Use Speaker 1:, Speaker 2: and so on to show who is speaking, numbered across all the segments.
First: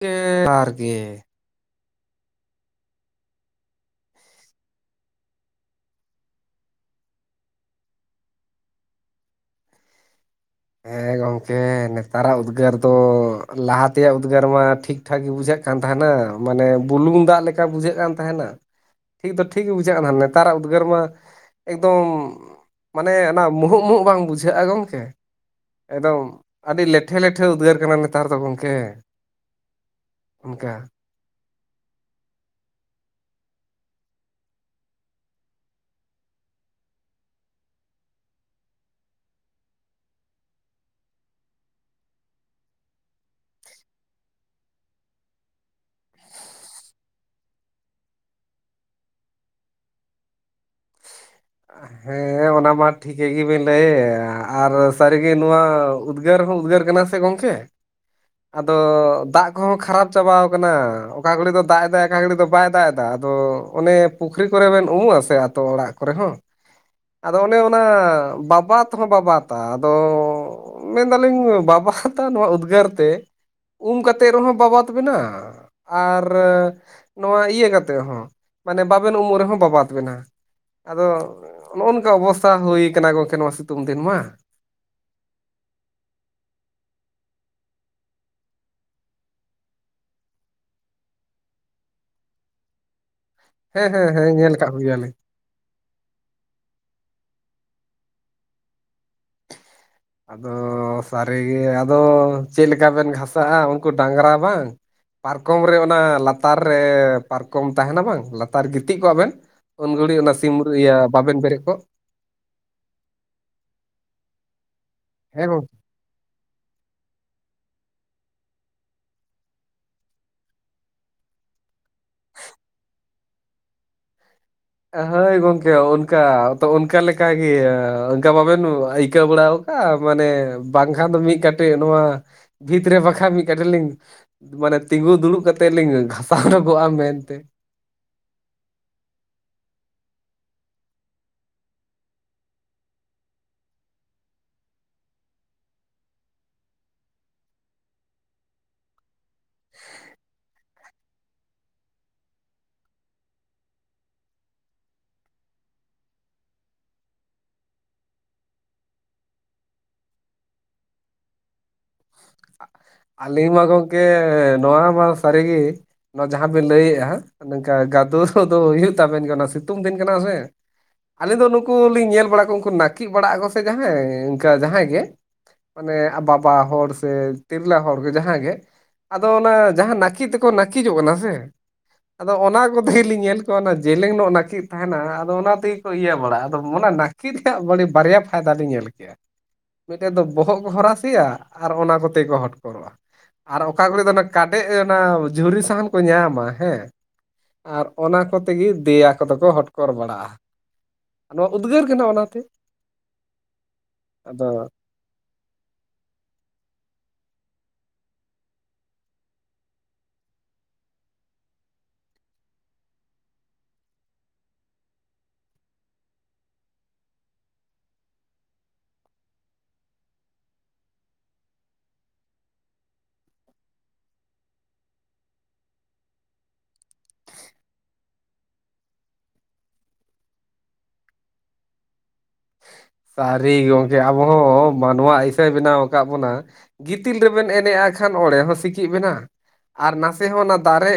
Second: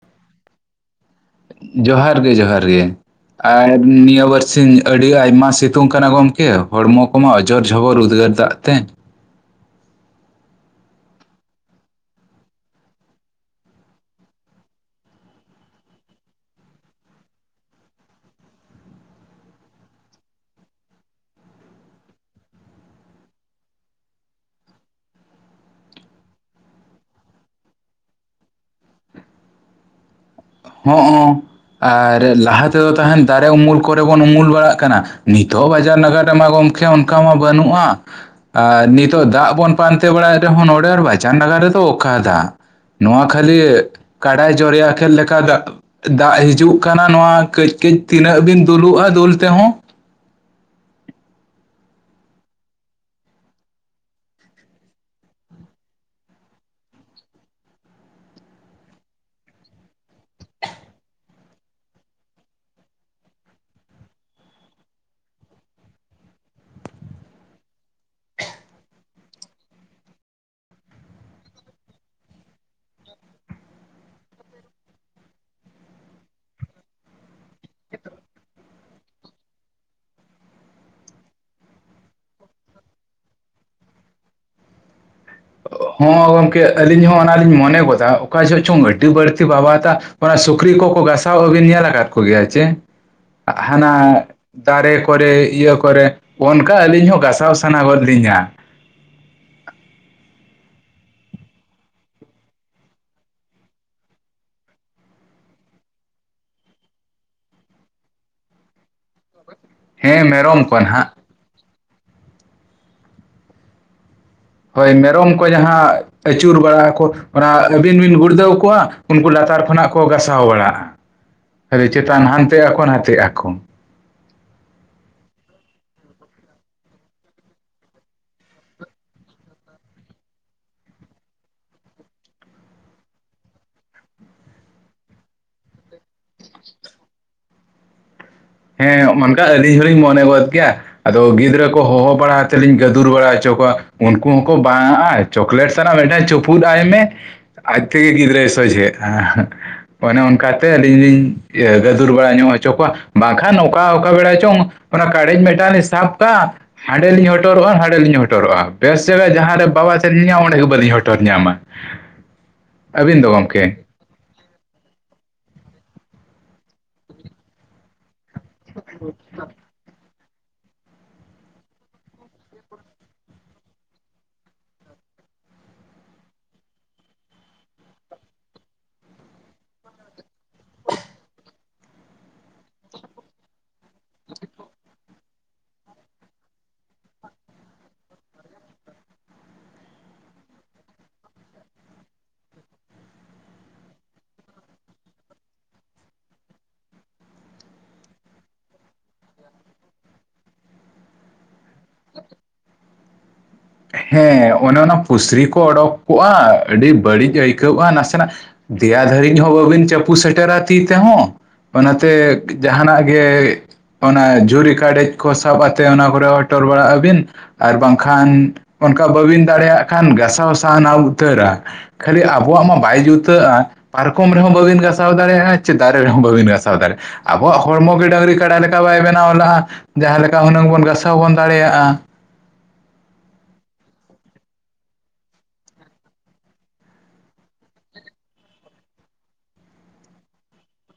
Speaker 1: ᱜᱮ ᱡᱚᱦᱟᱨ ᱜᱮ
Speaker 2: ᱡᱚᱦᱟᱨ ᱜᱮ ᱡᱚᱦᱟᱨ ᱜᱮ ᱟᱨ ᱱᱤᱭᱟᱹ ᱵᱟᱨ ᱥᱤᱧ ᱟᱹᱰᱤ ᱟᱭᱢᱟ ᱥᱤᱛᱩᱝ ᱠᱟᱱᱟ ᱜᱚᱢᱠᱮ ᱦᱚᱲᱢᱚ ᱠᱚᱢᱟ ᱚᱡᱚᱨ ᱡᱷᱚᱵᱚᱨ ᱩᱫᱽᱜᱟᱹᱨ ᱫᱟᱜ ᱛᱮ
Speaker 1: ᱦᱮᱸ ᱜᱚᱢᱠᱮ ᱱᱮᱛᱟᱨᱟᱜ ᱩᱫᱽᱜᱟᱹᱨ ᱫᱚ ᱞᱟᱦᱟ ᱛᱮᱭᱟᱜ ᱩᱫᱽᱜᱟᱹᱨ ᱢᱟ ᱴᱷᱤᱠ ᱴᱷᱟᱠ ᱵᱩᱡᱷᱟᱹᱜ ᱠᱟᱱ ᱛᱟᱦᱮᱱᱟ ᱢᱟᱱᱮ ᱵᱩᱞᱩᱝ ᱫᱟᱜ ᱞᱮᱠᱟ ᱵᱩᱡᱷᱟᱹᱜ ᱠᱟᱱ ᱛᱟᱦᱮᱱᱟ ᱴᱷᱤᱠ ᱫᱚ ᱴᱷᱤᱠ ᱵᱩᱡᱷᱟᱹᱜ-ᱟ ᱱᱟᱜ ᱱᱮᱛᱟᱨᱟᱜ ᱩᱫᱽᱜᱟᱹᱨ ᱢᱟ ᱮᱠᱫᱚᱢ ᱢᱟᱱᱮ ᱚᱱᱟ ᱢᱩᱦᱩᱜ ᱢᱩᱦᱩᱜ ᱵᱟᱝ ᱵᱩᱡᱷᱟᱹᱜᱼᱟ ᱜᱚᱝᱠᱮ ᱮᱠᱫᱚᱢ ᱟᱹᱰᱤ ᱞᱮᱴᱷᱮ ᱞᱮᱴᱷᱮ ᱩᱫᱽᱜᱟᱹᱨ ᱠᱟᱱᱟ ᱱᱮᱛᱟᱨ ᱫᱚ ᱜᱚᱝᱠᱮ ᱚᱱᱠᱟ
Speaker 2: ᱦᱚᱜ-ᱚᱸ ᱟᱨ ᱞᱟᱦᱟ ᱛᱮᱫᱚ ᱛᱟᱦᱮᱱ ᱫᱟᱨᱮ ᱩᱢᱩᱞ ᱠᱚᱨᱮ ᱵᱚᱱ ᱩᱢᱩᱞ ᱵᱟᱲᱟᱜ ᱠᱟᱱᱟ ᱱᱤᱛᱚᱜ ᱵᱟᱡᱟᱨ ᱱᱟᱜᱟᱨ ᱨᱮᱢᱟ ᱜᱚᱢᱠᱮ ᱚᱱ ᱚᱱᱠᱟ ᱢᱟ ᱵᱟᱹᱱᱩᱜᱼᱟ ᱟᱨ ᱱᱤᱛᱚᱜ ᱫᱟᱜ ᱵᱚᱱ ᱯᱟᱱᱛᱮ ᱵᱟᱲᱟᱭᱮᱫ ᱨᱮᱦᱚᱸ ᱱᱚᱸᱰᱮ ᱵᱟᱪᱟᱱ ᱱᱟᱜᱟᱨ ᱨᱮᱫᱚ ᱚᱠᱟ ᱫᱟᱜ ᱱᱚᱣᱟ ᱠᱷᱟᱹᱞᱤ ᱠᱟᱰᱟᱭ ᱡᱚᱨᱮᱭᱟ ᱠᱮᱫ ᱞᱮᱠ ᱠᱟ ᱫᱟᱜ ᱫᱟᱜ ᱦᱤᱡᱩᱜ ᱠᱟᱱᱟ ᱱᱚᱣᱟ ᱠᱟᱹᱡ ᱠᱟᱹᱡ ᱛᱤᱱᱟᱹᱜ ᱵᱤᱱ ᱫᱩᱞᱩᱜᱼᱟ ᱫᱩᱞ ᱛᱮᱦᱚᱸ
Speaker 1: ᱦᱮᱸ ᱚᱱᱟ ᱢᱟ ᱴᱷᱤᱠᱟᱹ ᱜᱮᱵᱤᱱ ᱞᱟᱹᱭᱮᱫ ᱟᱨ ᱥᱟᱹᱨᱤᱜᱮ ᱱᱚᱣᱟ ᱩᱫᱽᱜᱟᱹᱨ ᱦᱚᱸ ᱩᱫᱽᱜᱟᱹᱨ ᱠᱟᱱᱟ ᱥᱮ ᱜᱚᱝᱠᱮ ᱟᱫᱚ ᱫᱟᱜ ᱠᱚᱦᱚᱸ ᱠᱷᱟᱨᱟᱯ ᱪᱟᱵᱟᱣ ᱠᱟᱱᱟ ᱚᱠᱟ ᱜᱷᱚᱲᱤ ᱫᱚ ᱫᱟᱜ ᱮᱫᱟᱭ ᱚᱠᱟ ᱜᱷᱟᱹᱲᱤ ᱫᱚ ᱵᱟᱭ ᱫᱟᱜ ᱮᱫᱟ ᱟᱫᱚ ᱚᱱᱮ ᱯᱩᱠᱷᱨᱤ ᱠᱚᱨᱮ ᱵᱮᱱ ᱩᱢᱩᱜ ᱟᱥᱮ ᱟᱛᱳ ᱚᱲᱟᱜ ᱠᱚᱨᱮ ᱦᱚᱸ ᱟᱫᱚ ᱚᱱᱮ ᱚᱱᱟ ᱵᱟᱵᱟᱛ ᱦᱚᱸ ᱵᱟᱵᱟᱛᱟ ᱟᱫᱚ ᱢᱮᱱᱫᱟᱞᱤᱧ ᱵᱟᱵᱟᱛᱟ ᱱᱚᱣᱟ ᱩᱫᱽᱜᱟᱹᱨ ᱛᱮ ᱩᱢ ᱠᱟᱛᱮᱫ ᱨᱮᱦᱚᱸ ᱵᱟᱵᱟᱫ ᱵᱤᱱᱟ ᱟᱨ ᱱᱚᱣᱟ ᱤᱭᱟᱹ ᱠᱟᱛᱮ ᱦᱚᱸ ᱢᱟᱱᱮ ᱵᱟᱵᱮᱱ ᱩᱢᱩᱜ ᱨᱮᱦᱚᱸ ᱵᱟᱵᱟᱫ ᱵᱤᱱᱟ ᱟᱫᱚ ᱱᱚᱜᱼᱚ ᱱᱚᱝᱠᱟ ᱚᱵᱚᱥᱛᱟ ᱦᱩᱭᱠᱟᱱᱟ ᱜᱚᱝᱠᱮ ᱱᱚᱣᱟ ᱥᱤᱛᱩᱝ ᱫᱤᱱ ᱢᱟ
Speaker 2: ᱦᱚᱸ ᱜᱚᱝᱠᱮ ᱟᱹᱞᱤᱧ ᱦᱚᱸ ᱚᱱᱟᱞᱤᱧ ᱢᱚᱱᱮ ᱜᱚᱫᱟ ᱚᱠᱟ ᱡᱚᱦᱚᱜ ᱪᱚᱝ ᱟᱹᱰᱤ ᱵᱟᱹᱲᱛᱤ ᱵᱟᱵᱟᱛᱟ ᱚᱱᱟ ᱥᱩᱠᱨᱤ ᱠᱚᱠᱚ ᱜᱟᱥᱟᱣ ᱟᱹᱵᱤᱱ ᱧᱮᱞ ᱟᱠᱟᱫ ᱠᱚᱜᱮᱭᱟ ᱪᱮ
Speaker 1: ᱦᱮᱸ ᱦᱮᱸ
Speaker 2: ᱦᱟᱱᱟ
Speaker 1: ᱦᱮᱸ ᱧᱮᱞ ᱠᱟᱜ
Speaker 2: ᱫᱟᱨᱮ
Speaker 1: ᱠᱚᱜᱮᱭᱟᱞᱤᱧ
Speaker 2: ᱠᱚᱨᱮ ᱤᱭᱟᱹ ᱠᱚ ᱠᱚᱨᱮ ᱚᱱᱠᱟ ᱟᱹᱞᱤᱧ ᱦᱚᱸ ᱜᱟᱥᱟᱣ ᱥᱟᱱᱟ ᱜᱚᱫ ᱞᱤᱧᱟ᱾
Speaker 1: ᱟᱫᱚ ᱥᱟᱹᱨᱤᱜᱮ ᱟᱫᱚ ᱪᱮᱫ ᱞᱮᱠᱟ ᱵᱮᱱ ᱜᱷᱟᱥᱟᱜᱼᱟ ᱩᱱᱠᱩ ᱰᱟᱝᱨᱟ ᱵᱟᱝᱼᱼ ᱯᱟᱨᱠᱚᱢ ᱨᱮ ᱚᱱᱟ ᱞᱟᱛᱟᱨ ᱨᱮ ᱯᱟᱨᱠᱚᱢ ᱛᱟᱦᱮᱱᱟ ᱵᱟᱝ ᱞᱟᱛᱟᱨ ᱜᱤᱛᱤᱡ ᱠᱚᱜᱼᱟ ᱵᱮᱱᱼᱼ ᱩᱱ ᱜᱷᱟᱹᱲᱤᱡ
Speaker 2: ᱦᱮᱸ
Speaker 1: ᱚᱱᱟ ᱥᱤᱢ
Speaker 2: ᱢᱮᱨᱚᱢ ᱠᱚ
Speaker 1: ᱤᱭᱟᱹ
Speaker 2: ᱱᱟᱦᱟᱜ
Speaker 1: ᱵᱟᱵᱮᱱ ᱵᱮᱨᱮᱫ ᱠᱚᱜᱼᱼ
Speaker 2: ᱦᱳᱭ ᱢᱮᱨᱚᱢ ᱠᱚ
Speaker 1: ᱦᱮᱸ ᱜᱚᱝᱠᱮ
Speaker 2: ᱡᱟᱦᱟᱸ ᱟᱹᱪᱩᱨ ᱵᱟᱲᱟᱜ ᱟᱠᱚ, ᱚᱱᱟ ᱟᱹᱵᱤᱱ ᱵᱤᱱ ᱜᱩᱲᱫᱟᱹᱣ ᱠᱚᱣᱟ ᱩᱱᱠᱩ ᱞᱟᱛᱟᱨ ᱠᱷᱚᱱᱟᱜ ᱠᱚ ᱜᱟᱥᱟᱣ ᱵᱟᱲᱟᱜᱼᱟ᱾ ᱟᱫᱚ ᱪᱮᱛᱟᱱ ᱦᱟᱱᱛᱮ ᱟᱠᱚ ᱱᱟᱛᱮᱜ ᱟᱠᱚ
Speaker 1: ᱦᱳᱭ ᱜᱚᱝᱠᱮ ᱚᱱᱠᱟ ᱛᱚ ᱚᱱᱠᱟ ᱞᱮᱠᱟᱜᱮ ᱚᱱᱠᱟ ᱵᱟᱵᱮᱱ ᱟᱹᱭᱠᱟᱹᱣ ᱵᱟᱲᱟ ᱢᱟᱱᱮ ᱵᱟᱝᱠᱷᱟᱱ ᱫᱚ ᱢᱤᱫ ᱠᱟᱴᱮᱡ ᱱᱚᱣᱟ ᱵᱷᱤᱛ ᱨᱮ ᱵᱟᱠᱷᱟᱡ ᱢᱤᱫ ᱠᱟᱴᱤᱡ ᱞᱤᱧ ᱢᱟᱱᱮ ᱛᱤᱸᱜᱩ ᱫᱩᱲᱩᱵ ᱠᱟᱛᱮᱜ ᱞᱤᱧ ᱜᱷᱟᱥᱟᱣ ᱧᱚᱜᱚᱜᱼᱟ ᱢᱮᱱᱛᱮᱼᱼ
Speaker 2: ᱦᱮᱸ ᱚᱱᱠᱟ ᱟᱹᱞᱤᱧ ᱦᱚᱞᱤᱧ ᱢᱚᱱᱮ ᱜᱚᱫ ᱜᱮᱭᱟ᱾ ᱟᱫᱚ ᱜᱤᱫᱽᱨᱟᱹ ᱠᱚ ᱦᱚᱦᱚ ᱵᱟᱲᱟ ᱟᱛᱮᱫ ᱞᱤᱧ ᱜᱟᱹᱫᱩᱨ ᱵᱟᱲᱟ ᱦᱚᱪᱚ ᱠᱚᱣᱟ ᱩᱱᱠᱩ ᱦᱚᱸᱠᱚ ᱵᱟᱝ ᱟᱜ-ᱟ᱾ ᱪᱚᱠᱞᱮᱴ ᱥᱟᱱᱟᱜ ᱢᱮᱫᱴᱮᱫ ᱪᱩᱯᱩᱫ ᱟᱭ ᱢᱮ ᱟᱡᱮ ᱜᱤᱫᱽᱨᱟᱹᱭ ᱥᱚᱡᱷᱮᱜ-ᱟ᱾ ᱚᱱᱮ ᱚᱱᱠᱟᱛᱮ ᱟᱹᱞᱤᱧ ᱤᱭᱟᱹ ᱞᱤᱧ ᱜᱟᱹᱫᱩᱨ ᱵᱟᱲᱟ ᱧᱚᱜ ᱦᱚᱪᱚ ᱠᱚᱣᱟ᱾ ᱵᱟᱝᱠᱷᱟᱱ ᱱᱚᱠᱟ ᱚᱠᱟ ᱵᱮᱲᱟ ᱪᱚᱝ ᱚᱱᱟ ᱠᱟᱲᱮᱡ ᱢᱮᱴᱟᱱ ᱞᱤᱧ ᱥᱟᱵ ᱠᱟᱜ ᱦᱟᱸᱰᱮ ᱞᱤᱧ ᱦᱚᱴᱚᱨᱚᱜᱼᱟ ᱱᱟᱸᱰᱮ ᱞᱤᱧ ᱦᱚᱴᱚᱨᱚᱜᱼᱟ ᱵᱮᱥ ᱪᱮᱨᱦᱟ ᱡᱟᱦᱟᱸ ᱨᱮ ᱵᱟᱵᱟᱫ ᱮᱫ ᱞᱤᱧᱟ ᱚᱸᱰᱮ ᱜᱮ ᱵᱟᱹᱞᱤᱧ ᱦᱚᱴᱚᱨ ᱧᱟᱢᱟ᱾ ᱟᱹᱵᱤᱱ ᱫᱚ
Speaker 1: ᱟᱹᱞᱤᱧ ᱢᱟ
Speaker 2: ᱜᱚᱢᱠᱮ
Speaker 1: ᱜᱚᱝ ᱠᱮ ᱱᱚᱣᱟ ᱢᱟ ᱥᱟᱹᱨᱤᱜᱮ ᱱᱚᱣᱟ ᱡᱟᱦᱟᱸ ᱵᱤᱱ ᱞᱟᱹᱭᱮᱫᱼᱟ ᱱᱮᱝᱠᱟ ᱜᱟᱫᱩᱨᱼᱼ ᱠᱚᱫᱚ ᱦᱩᱭᱩᱜ ᱛᱟᱵᱮᱱ ᱜᱮ ᱚᱱᱟ ᱥᱤᱛᱩᱝ ᱫᱤᱱ ᱠᱟᱱᱟ ᱥᱮ᱾ ᱟᱹᱞᱤᱧ ᱫᱚ ᱱᱩᱠᱩ ᱞᱤᱧ ᱧᱮᱞ ᱵᱟᱲᱟ ᱠᱚ ᱩᱱᱠᱩ ᱱᱟᱹᱠᱤᱡ ᱵᱟᱲᱟᱜ ᱟᱠᱚ ᱥᱮ ᱡᱟᱦᱟᱸᱭ ᱤᱱᱠᱟ ᱡᱟᱦᱟᱸᱭ ᱜᱮ ᱢᱟᱱᱮ ᱟ ᱵᱟᱵᱟ ᱦᱚᱲᱼᱼ ᱥᱮ ᱛᱤᱨᱞᱟᱹ ᱦᱚᱲ ᱜᱮ ᱡᱟᱦᱟᱸᱭ ᱜᱮ ᱟᱫᱚ ᱚᱱᱟ ᱡᱟᱦᱟᱸ ᱱᱟᱹᱠᱤ ᱛᱮᱠᱚ ᱱᱟᱹᱠᱤᱡᱚᱜ ᱠᱟᱱᱟ ᱥᱮᱼᱼ ᱟᱫᱚ ᱚᱱᱟ ᱠᱚᱛᱮ ᱞᱤᱧ ᱧᱮᱞ ᱠᱚᱣᱟ ᱚᱱᱟ ᱡᱮᱞᱮᱝ ᱧᱚᱜ ᱱᱟᱹᱠᱤᱡ ᱛᱟᱦᱮᱱᱟ ᱟᱫᱚ ᱚᱱᱟ ᱛᱮᱜᱮ ᱠᱚ ᱤᱭᱟᱹ ᱵᱟᱲᱟᱜᱼᱟ ᱟᱫᱚ ᱚᱱᱟ ᱱᱟᱹᱠ- ᱱᱟᱠᱤᱡᱽ ᱨᱮᱭᱟᱜᱮ ᱵᱟᱨᱭᱟ ᱯᱷᱟᱭᱫᱟ ᱞᱤᱧ ᱧᱮᱞ ᱠᱮᱜᱼᱟ ᱢᱤᱫᱴᱮᱡ ᱫᱚ ᱵᱚᱦᱚᱜ ᱠᱚ ᱦᱚᱨᱟᱥᱮᱭᱟᱼᱼ ᱟᱨ ᱚᱱᱟ ᱠᱚᱛᱮ ᱠᱚ ᱦᱚᱴᱠᱚᱨᱚᱜᱼᱟ᱾ ᱟᱨ ᱚᱠᱟ ᱠᱚᱨᱮ ᱫᱚ ᱚᱱᱟ ᱠᱟᱰᱮᱡ ᱚᱱᱟ ᱡᱷᱩᱨᱤ ᱥᱟᱦᱟᱱ ᱠᱚ ᱧᱟᱢᱟ ᱦᱮᱸ ᱟᱨ ᱚᱱᱟ ᱠᱚᱛᱮ ᱜᱮ ᱫᱮᱭᱟ ᱠᱚᱫᱚ ᱠᱚ ᱦᱚᱴᱠᱚᱨ ᱵᱟᱲᱟᱜᱼᱟ᱾ ᱱᱚᱣᱟ ᱩᱫᱽᱜᱟᱹᱨ ᱠᱟᱱᱟ ᱚᱱᱟᱛᱮ ᱟᱫᱚ
Speaker 2: ᱦᱮᱸ ᱚᱱᱮ ᱚᱱᱟ ᱯᱩᱥᱨᱤ ᱠᱚ ᱚᱰᱳᱚᱠ ᱠᱚᱜᱼᱟ ᱟᱹᱰᱤ ᱵᱟᱹᱲᱤᱡ ᱟᱹᱭᱠᱟᱹᱣᱼᱟ ᱱᱟᱥᱮᱱᱟᱜᱼᱼ ᱫᱮᱭᱟ ᱫᱷᱟᱹᱨᱤᱡ ᱦᱚᱸ ᱵᱟᱹᱵᱤᱱ ᱪᱟᱯᱩ ᱥᱮᱴᱮᱨᱟ ᱛᱤ ᱛᱮᱦᱚᱸᱼᱼ ᱚᱱᱟᱛᱮ ᱡᱟᱦᱟᱱᱟᱜ ᱜᱮᱼᱼ ᱚᱱᱟ ᱡᱷᱩᱨᱤ ᱠᱟᱰᱮᱡ ᱠᱚ ᱥᱟᱵ ᱟᱛᱮᱫ ᱚᱱᱟ ᱠᱚᱨᱮ ᱦᱚᱴᱚᱨ ᱵᱟᱲᱟᱜ ᱟᱹᱵᱤᱱ ᱟᱨ ᱵᱟᱝᱠᱷᱟᱱ ᱚᱱᱠᱟ ᱵᱟᱹᱵᱤᱱ ᱫᱟᱲᱮᱭᱟᱜ ᱠᱷᱟᱱ ᱜᱷᱟᱟᱥᱟᱣ ᱥᱟᱦᱟᱱᱟ ᱟᱢ ᱩᱛᱟᱹᱨᱟ ᱠᱷᱟᱹᱞᱤ ᱟᱵᱚᱣᱟᱜ ᱢᱟ ᱵᱟᱭ ᱡᱩᱛᱟᱹᱜᱼᱟᱼᱼ ᱯᱟᱨᱠᱚᱢ ᱨᱮᱦᱚᱸ ᱵᱟᱹᱵᱤᱱ ᱜᱟᱥᱟᱣ ᱫᱟᱲᱮᱭᱟᱜᱼᱟ ᱪᱮ ᱫᱟᱨᱮ ᱨᱮᱦᱚᱸ ᱵᱟᱹᱵᱤᱱ ᱜᱟᱥᱟᱣ ᱫᱟᱲᱮᱭᱟᱜᱼᱟ᱾ ᱟᱵᱚᱣᱟᱜ ᱦᱚᱲᱢᱚ ᱜᱮ ᱰᱟᱹᱝᱨᱤ ᱠᱟᱰᱟ ᱞᱮᱠᱟ ᱵᱟᱭ ᱵᱮᱱᱟᱣ ᱞᱟᱜᱼᱟ ᱡᱟᱦᱟᱸ ᱞᱮᱠᱟ ᱦᱩᱱᱟᱹᱝ ᱵᱚᱱ ᱜᱟᱥᱟᱣ ᱵᱚᱱ ᱫᱟᱲᱮᱭᱟᱜᱼᱟ,
Speaker 1: ᱥᱟᱹᱨᱤ ᱜᱚᱢᱠᱮ ᱟᱵᱚ ᱦᱚᱸ ᱢᱟᱱᱣᱟ ᱤᱥᱟᱹᱭ ᱵᱮᱱᱟᱣ ᱟᱠᱟᱫ ᱵᱚᱱᱟ ᱜᱤᱛᱤᱞ ᱨᱮᱵᱮᱱ ᱮᱱᱮᱡᱼᱟ ᱠᱷᱟᱱ ᱚᱸᱮ ᱦᱚᱸ ᱥᱤᱸᱠᱤᱡ ᱵᱮᱱᱟ ᱟᱨ ᱱᱟᱥᱮ ᱦᱚᱸ ᱚᱱᱟ ᱫᱟᱨᱮ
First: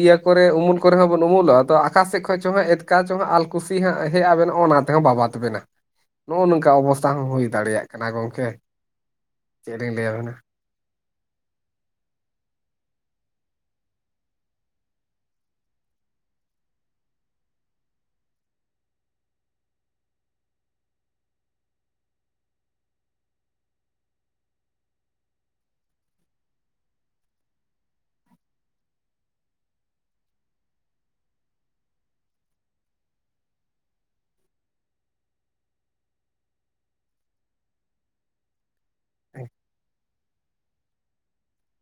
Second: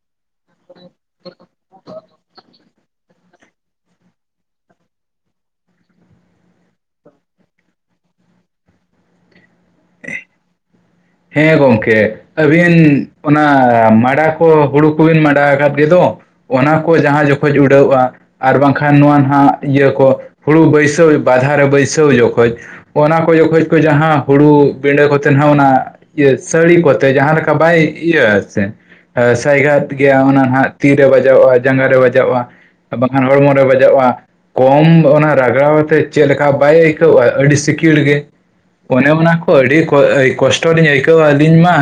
Speaker 1: ᱤᱭᱟᱹ ᱠᱚᱨᱮ ᱩᱢᱩᱞ ᱠᱚᱨᱮ ᱦᱚᱸ ᱵᱮᱱ ᱩᱢᱩᱞᱚᱜᱼᱟ ᱛᱚ ᱟᱠᱟᱥ ᱥᱮᱫ ᱠᱷᱚᱱ ᱪ ᱦᱚᱸ ᱮᱛᱠᱮᱴ ᱟᱠᱟ ᱪᱚᱝ ᱟᱞ ᱠᱩᱥᱤ ᱦᱟᱸᱜ ᱦᱮᱡ ᱟᱵᱮᱱ ᱚᱱᱟ ᱛᱮᱦᱚᱸ ᱵᱟᱵᱟᱛ ᱵᱮᱱᱟ᱾ ᱱᱚᱜᱼᱚ ᱱᱚᱝᱠᱟ ᱚᱵᱚᱥᱛᱟ ᱦᱚᱸ ᱦᱩᱭ ᱫᱟᱲᱮᱭᱟᱜ ᱠᱟᱱᱟ ᱜᱚᱝᱠᱮ ᱪᱮᱫ ᱞᱤᱧ ᱞᱟᱹᱭᱟᱵᱮᱱᱟ,
Speaker 2: ᱦᱮᱸ ᱜᱚᱢᱠᱮ ᱟᱹᱵᱤᱱ ᱚᱱᱟ ᱢᱟᱰᱟ ᱠᱚ ᱦᱩᱲᱩ ᱠᱚᱵᱤᱱ ᱢᱟᱰᱟ ᱟᱠᱟᱫ ᱜᱮᱫᱚᱼᱼ ᱚᱱᱟ ᱠᱚ ᱡᱟᱦᱟᱸ ᱡᱚᱠᱷᱚᱡ ᱩᱰᱟᱹᱣᱼᱟ ᱟᱨ ᱵᱟᱝᱠᱷᱟᱱ ᱱᱚᱣᱟ ᱱᱟᱦᱜ ᱤᱭᱟᱹ ᱠᱚ ᱦᱩᱲᱩ ᱵᱟᱹᱭᱥᱟᱹᱣ ᱵᱟᱫᱷᱟ ᱨᱮ ᱵᱟᱹᱭᱥᱟᱹᱣ ᱡᱚᱠᱷᱚᱡ ᱚᱱᱟ ᱠᱚ ᱡᱚᱠᱷᱚᱡ ᱠᱚ ᱡᱟᱦᱟᱸ ᱦᱩᱲᱩ ᱵᱤᱸᱰᱟᱹ ᱠᱚᱛᱮ ᱱᱟᱦᱟᱜ ᱚᱱᱟ ᱤᱭᱟᱹ ᱥᱟᱹᱲᱤ ᱠᱚᱛᱮ ᱡᱟᱦᱟᱸ ᱞᱮᱠᱟ ᱵᱟᱭ ᱤᱭᱟᱹ ᱟ ᱥᱮᱼᱼ ᱥᱟᱭᱜᱟᱛ ᱜᱮᱭᱟ ᱚᱱᱟ ᱱᱟᱜ ᱛᱤᱨᱮ ᱵᱟᱡᱟᱣᱚᱜᱼᱟ ᱡᱟᱸᱜᱟ ᱨᱮ ᱵᱟᱡᱟᱣᱟᱜᱼᱟ, ᱵᱟᱠᱷᱟᱱ ᱦᱚᱲᱢᱚ ᱨᱮ ᱵᱟᱡᱟᱜᱼᱟ ᱠᱚᱢ ᱚᱱᱟ ᱨᱟᱜᱟᱣ ᱛᱮ ᱪᱮᱫ ᱞᱮᱠᱟ ᱵᱟᱭ ᱟᱹᱭᱠᱟᱹᱣᱼᱟ ᱟᱹᱰᱤ ᱥᱤᱠᱤᱲ ᱜᱮ, ᱚᱱᱮ ᱚᱱᱟ ᱠᱚ ᱟᱹᱰᱤ ᱠᱚᱥᱴᱚ ᱞᱤᱧ ᱟᱹᱭᱠᱟᱹᱣᱟ ᱟᱹᱞᱤᱧ ᱢᱟ᱾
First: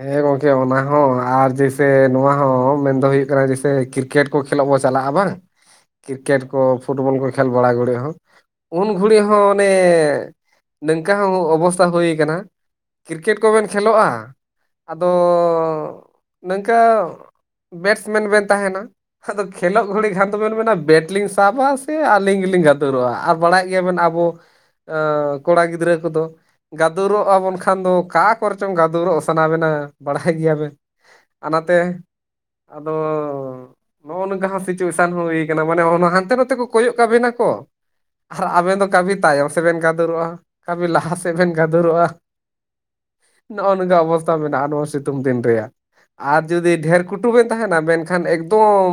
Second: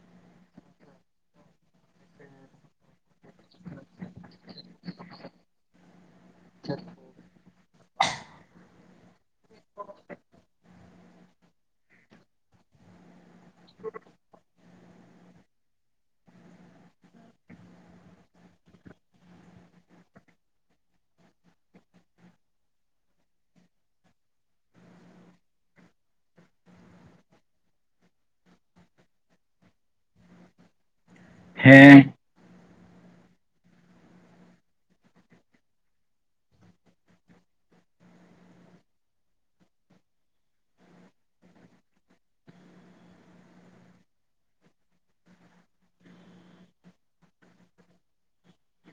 Speaker 1: ᱦᱮᱸ ᱜᱚᱝᱠᱮ ᱚᱱᱟ ᱦᱚᱸ ᱟᱨ ᱡᱮᱭᱥᱮ ᱱᱚᱣᱟ ᱦᱚᱸ ᱢᱮᱱ ᱫᱚ ᱦᱩᱭᱩᱜ ᱠᱟᱱᱟ ᱡᱮᱭᱥᱮ ᱠᱤᱨ ᱠᱮᱴ ᱠᱚ ᱠᱷᱮᱞᱳᱜ ᱵᱚ ᱪᱟᱞᱟᱜᱼᱟ ᱵᱟᱝ᱾ ᱠᱤᱨᱠᱮᱴ ᱠᱚ, ᱯᱷᱩᱴᱵᱚᱞ ᱠᱚ ᱠᱷᱮᱞ ᱵᱟᱲᱟ ᱜᱚᱲᱤ ᱦᱚᱸ᱾ ᱩᱱ ᱜᱷᱩᱲᱤ ᱦᱚᱸ ᱚᱱᱮ ᱱᱚᱝᱠᱟ ᱦᱚᱸ ᱚᱵᱚᱥᱛᱛᱟ ᱦᱩᱭ ᱟᱠᱟᱱᱟ, ᱠᱤᱨᱠᱮᱴ ᱠᱚᱵᱮᱱ ᱠᱷᱮᱞᱳᱜᱼᱟ? ᱟᱫᱚ ᱱᱤᱝᱠᱟᱹ ᱵᱮᱴᱥ ᱢᱮᱱ ᱵᱮᱱ ᱛᱟᱦᱮᱱᱟ᱾ ᱟᱫᱚ ᱠᱷᱮᱞᱳᱜ ᱜᱷᱩᱲᱤ ᱠᱷᱟᱱ ᱫᱚᱵᱮᱱ ᱢᱮᱱᱟ ᱵᱮᱴ ᱞᱤᱧ ᱥᱟᱵᱟ ᱥᱮ ᱟᱹᱞᱤᱧ ᱜᱮᱞᱤᱧ ᱜᱟᱫᱩᱨᱚᱜᱼᱟ ᱟᱨ ᱵᱟᱲᱟᱭᱮᱜ ᱜᱮᱭᱟ ᱵᱮᱱ ᱟᱵᱚ ᱮᱸᱻ ᱠᱚᱲᱟ ᱜᱤᱫᱽᱨᱟᱹ ᱠᱚᱫᱚ ᱜᱟᱫᱩᱨᱚᱜ ᱟᱵᱚᱱ ᱠᱷᱟᱱ ᱫᱚ ᱚᱠᱟ ᱠᱚᱨᱮᱪᱚᱢ ᱜᱟᱫᱩᱨᱚᱜ ᱥᱟᱱᱟ ᱵᱮᱱᱟ ᱵᱟᱲᱟᱭ ᱜᱮᱭᱟ ᱵᱮᱱ, ᱚᱱᱟᱛᱮ
Speaker 2: ᱦᱮᱸ
Speaker 1: ᱟᱫᱚ ᱱᱚᱜᱼᱚ ᱱᱚᱝᱠᱟ ᱦᱚᱸ ᱥᱤᱪᱩᱭᱮᱥᱚᱱ ᱦᱚᱸ ᱦᱩᱭ ᱠᱟᱱᱟ ᱢᱟᱱᱮ ᱦᱟᱱᱛᱮ ᱱᱟᱛᱮ ᱠᱚ ᱠᱚᱭᱚᱜ ᱠᱟᱵᱤᱱᱟ ᱠᱚ ᱟᱨ ᱟᱵᱮᱱ ᱫᱚ ᱠᱟᱹᱵᱷᱤ ᱛᱟᱭᱚᱢ ᱥᱮᱫ ᱵᱮᱱ ᱜᱟᱫᱩᱨᱚᱜᱼᱟ, ᱠᱟᱹᱵᱷᱤ ᱞᱟᱦᱟ ᱥᱮᱫ ᱵᱮᱱ ᱜᱟᱫᱩᱨᱚᱜᱼᱟ᱾ ᱱᱚᱜᱼᱚ ᱱᱚᱝᱠᱟ ᱚᱵᱚᱥᱛᱛᱟ ᱢᱮᱱᱟᱜᱼᱟ ᱱᱚᱣᱟ ᱥᱤᱛᱩᱝ ᱫᱤᱱ ᱨᱮᱭᱟᱜ, ᱟᱨ ᱡᱩᱫᱤ ᱰᱷᱮᱨ ᱠᱩᱴᱩ ᱵᱮᱱ ᱛᱟᱦᱮᱸᱱᱟ ᱢᱮᱱᱠᱷᱟᱱ ᱮᱠᱫᱚᱢ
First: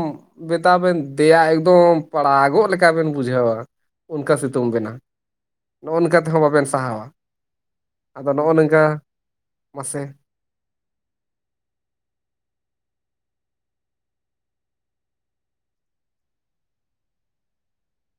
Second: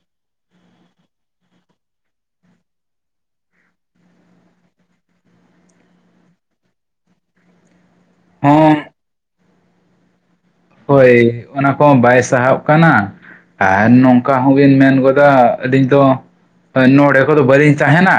Speaker 1: ᱢᱮᱛᱟ ᱵᱮᱱ ᱫᱮᱭᱟ ᱮᱠᱫᱚᱢ ᱯᱟᱲᱟᱜᱚᱜ ᱞᱮᱠᱟ ᱵᱮᱱ ᱵᱩᱡᱷᱟᱹᱣᱟ᱾ ᱚᱱᱠᱟ ᱥᱤᱛᱩᱝ ᱵᱮᱱᱟ, ᱱᱚᱜᱼᱚ ᱱᱚᱝᱠᱟ ᱛᱮᱦᱚᱸ ᱵᱟᱵᱮᱱ ᱥᱟᱦᱟᱣᱟ᱾ ᱟᱫᱚ ᱱᱚᱜᱼᱚ
Speaker 2: ᱦᱚᱸ
Speaker 1: ᱱᱤᱝᱠᱟ, ᱢᱟᱥᱮ᱾
Speaker 2: ᱦᱳᱭ, ᱚᱱᱟ ᱠᱚᱦᱚᱸ ᱵᱟᱭ ᱥᱟᱦᱚᱜ ᱠᱟᱱᱟ᱾ ᱟᱨ ᱱᱚᱝᱠᱟ ᱦᱚᱸ ᱵᱤᱱ ᱢᱮᱱ ᱜᱚᱫᱟ ᱟᱹᱞᱤᱧ ᱫᱚ ᱠᱷᱟᱱ ᱱᱚᱰᱮ ᱠᱚ ᱫᱚ ᱵᱟᱞᱤᱧ ᱛᱟᱦᱮᱱᱟ᱾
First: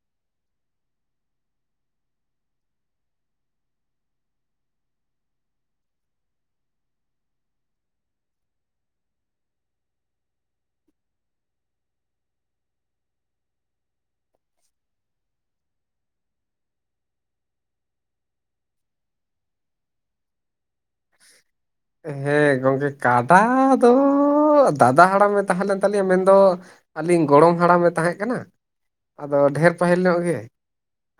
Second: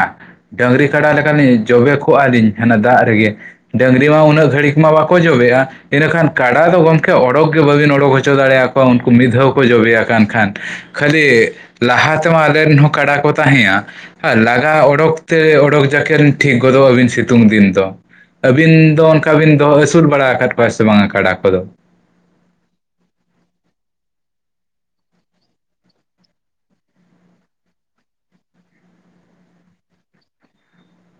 Speaker 2: ᱰᱟᱹᱝᱨᱤ ᱠᱟᱰᱟ ᱞᱮᱠᱟᱞᱤᱧ ᱡᱚᱵᱮ ᱠᱚᱜᱼᱟᱞᱤᱧ ᱦᱟᱱᱟ ᱫᱟᱜ ᱨᱮᱜᱮ᱾ ᱰᱟᱹᱝᱨᱤ ᱢᱟ ᱩᱱᱟᱹᱜ ᱜᱷᱟᱹᱲᱤᱠ ᱢᱟ ᱵᱟᱠᱚ ᱡᱚᱵᱮᱜᱼᱟ, ᱤᱱᱟᱹ ᱠᱷᱟᱱ ᱠᱟᱰᱟ ᱫᱚ ᱜᱚᱝ ᱠᱮ ᱚᱰᱳᱚᱠ ᱜᱮ ᱵᱟᱹᱵᱤᱱ ᱚᱰᱚᱠ ᱦᱚᱪᱚ ᱫᱟᱲᱮᱭᱟ ᱠᱚᱣᱟ ᱩᱱᱠᱩ ᱢᱤᱫ ᱫᱷᱟᱣ ᱠᱚ ᱡᱚᱵᱮᱭᱟ ᱠᱟᱱ ᱠᱷᱟᱱ, ᱠᱷᱟᱹᱞᱤ ᱞᱟᱦᱟ ᱛᱮᱢᱟ ᱟᱞᱮ ᱨᱮᱱ ᱦᱚᱸ ᱠᱟᱰᱟ ᱠᱚ ᱛᱟᱦᱮᱸᱭᱟ, ᱟᱨ ᱞᱟᱜᱟ ᱚᱰᱳᱠ ᱛᱮ ᱚᱰᱚᱠ ᱡᱟᱠᱮᱱ ᱴᱷᱤᱠ ᱜᱚᱫᱚᱜ ᱟᱹᱵᱤᱱ ᱥᱤᱛᱩᱝ ᱫᱤᱱ ᱫᱚ᱾ ᱟᱹᱵᱤᱱ ᱫᱚ ᱚᱱᱠᱟ ᱵᱤᱱ ᱫᱚᱦᱚ ᱟᱹᱥᱩᱞ ᱵᱟᱲᱟ ᱟᱠᱟᱫ ᱠᱚᱣᱟ ᱥᱮ ᱵᱟᱝᱟ ᱠᱟᱰᱟ ᱠᱚᱫᱚ?
Speaker 1: ᱦᱮᱸ ᱜᱚᱝᱠᱮ ᱠᱟᱰᱟ ᱫᱚ ᱫᱟᱫᱟ ᱦᱟᱲᱟᱢᱮ ᱛᱟᱦᱮᱸ ᱞᱮᱱ ᱛᱟᱞᱤᱧᱟ ᱢᱮᱱᱫᱚ ᱟᱹᱞᱤᱧ ᱜᱚᱲᱚᱢ ᱦᱟᱲᱟᱢᱮ ᱛᱟᱦᱮᱸᱜ ᱠᱟᱱᱟ, ᱟᱫᱚ ᱰᱷᱮᱨ ᱯᱟᱹᱦᱤᱞ ᱧᱚᱜ ᱜᱮ,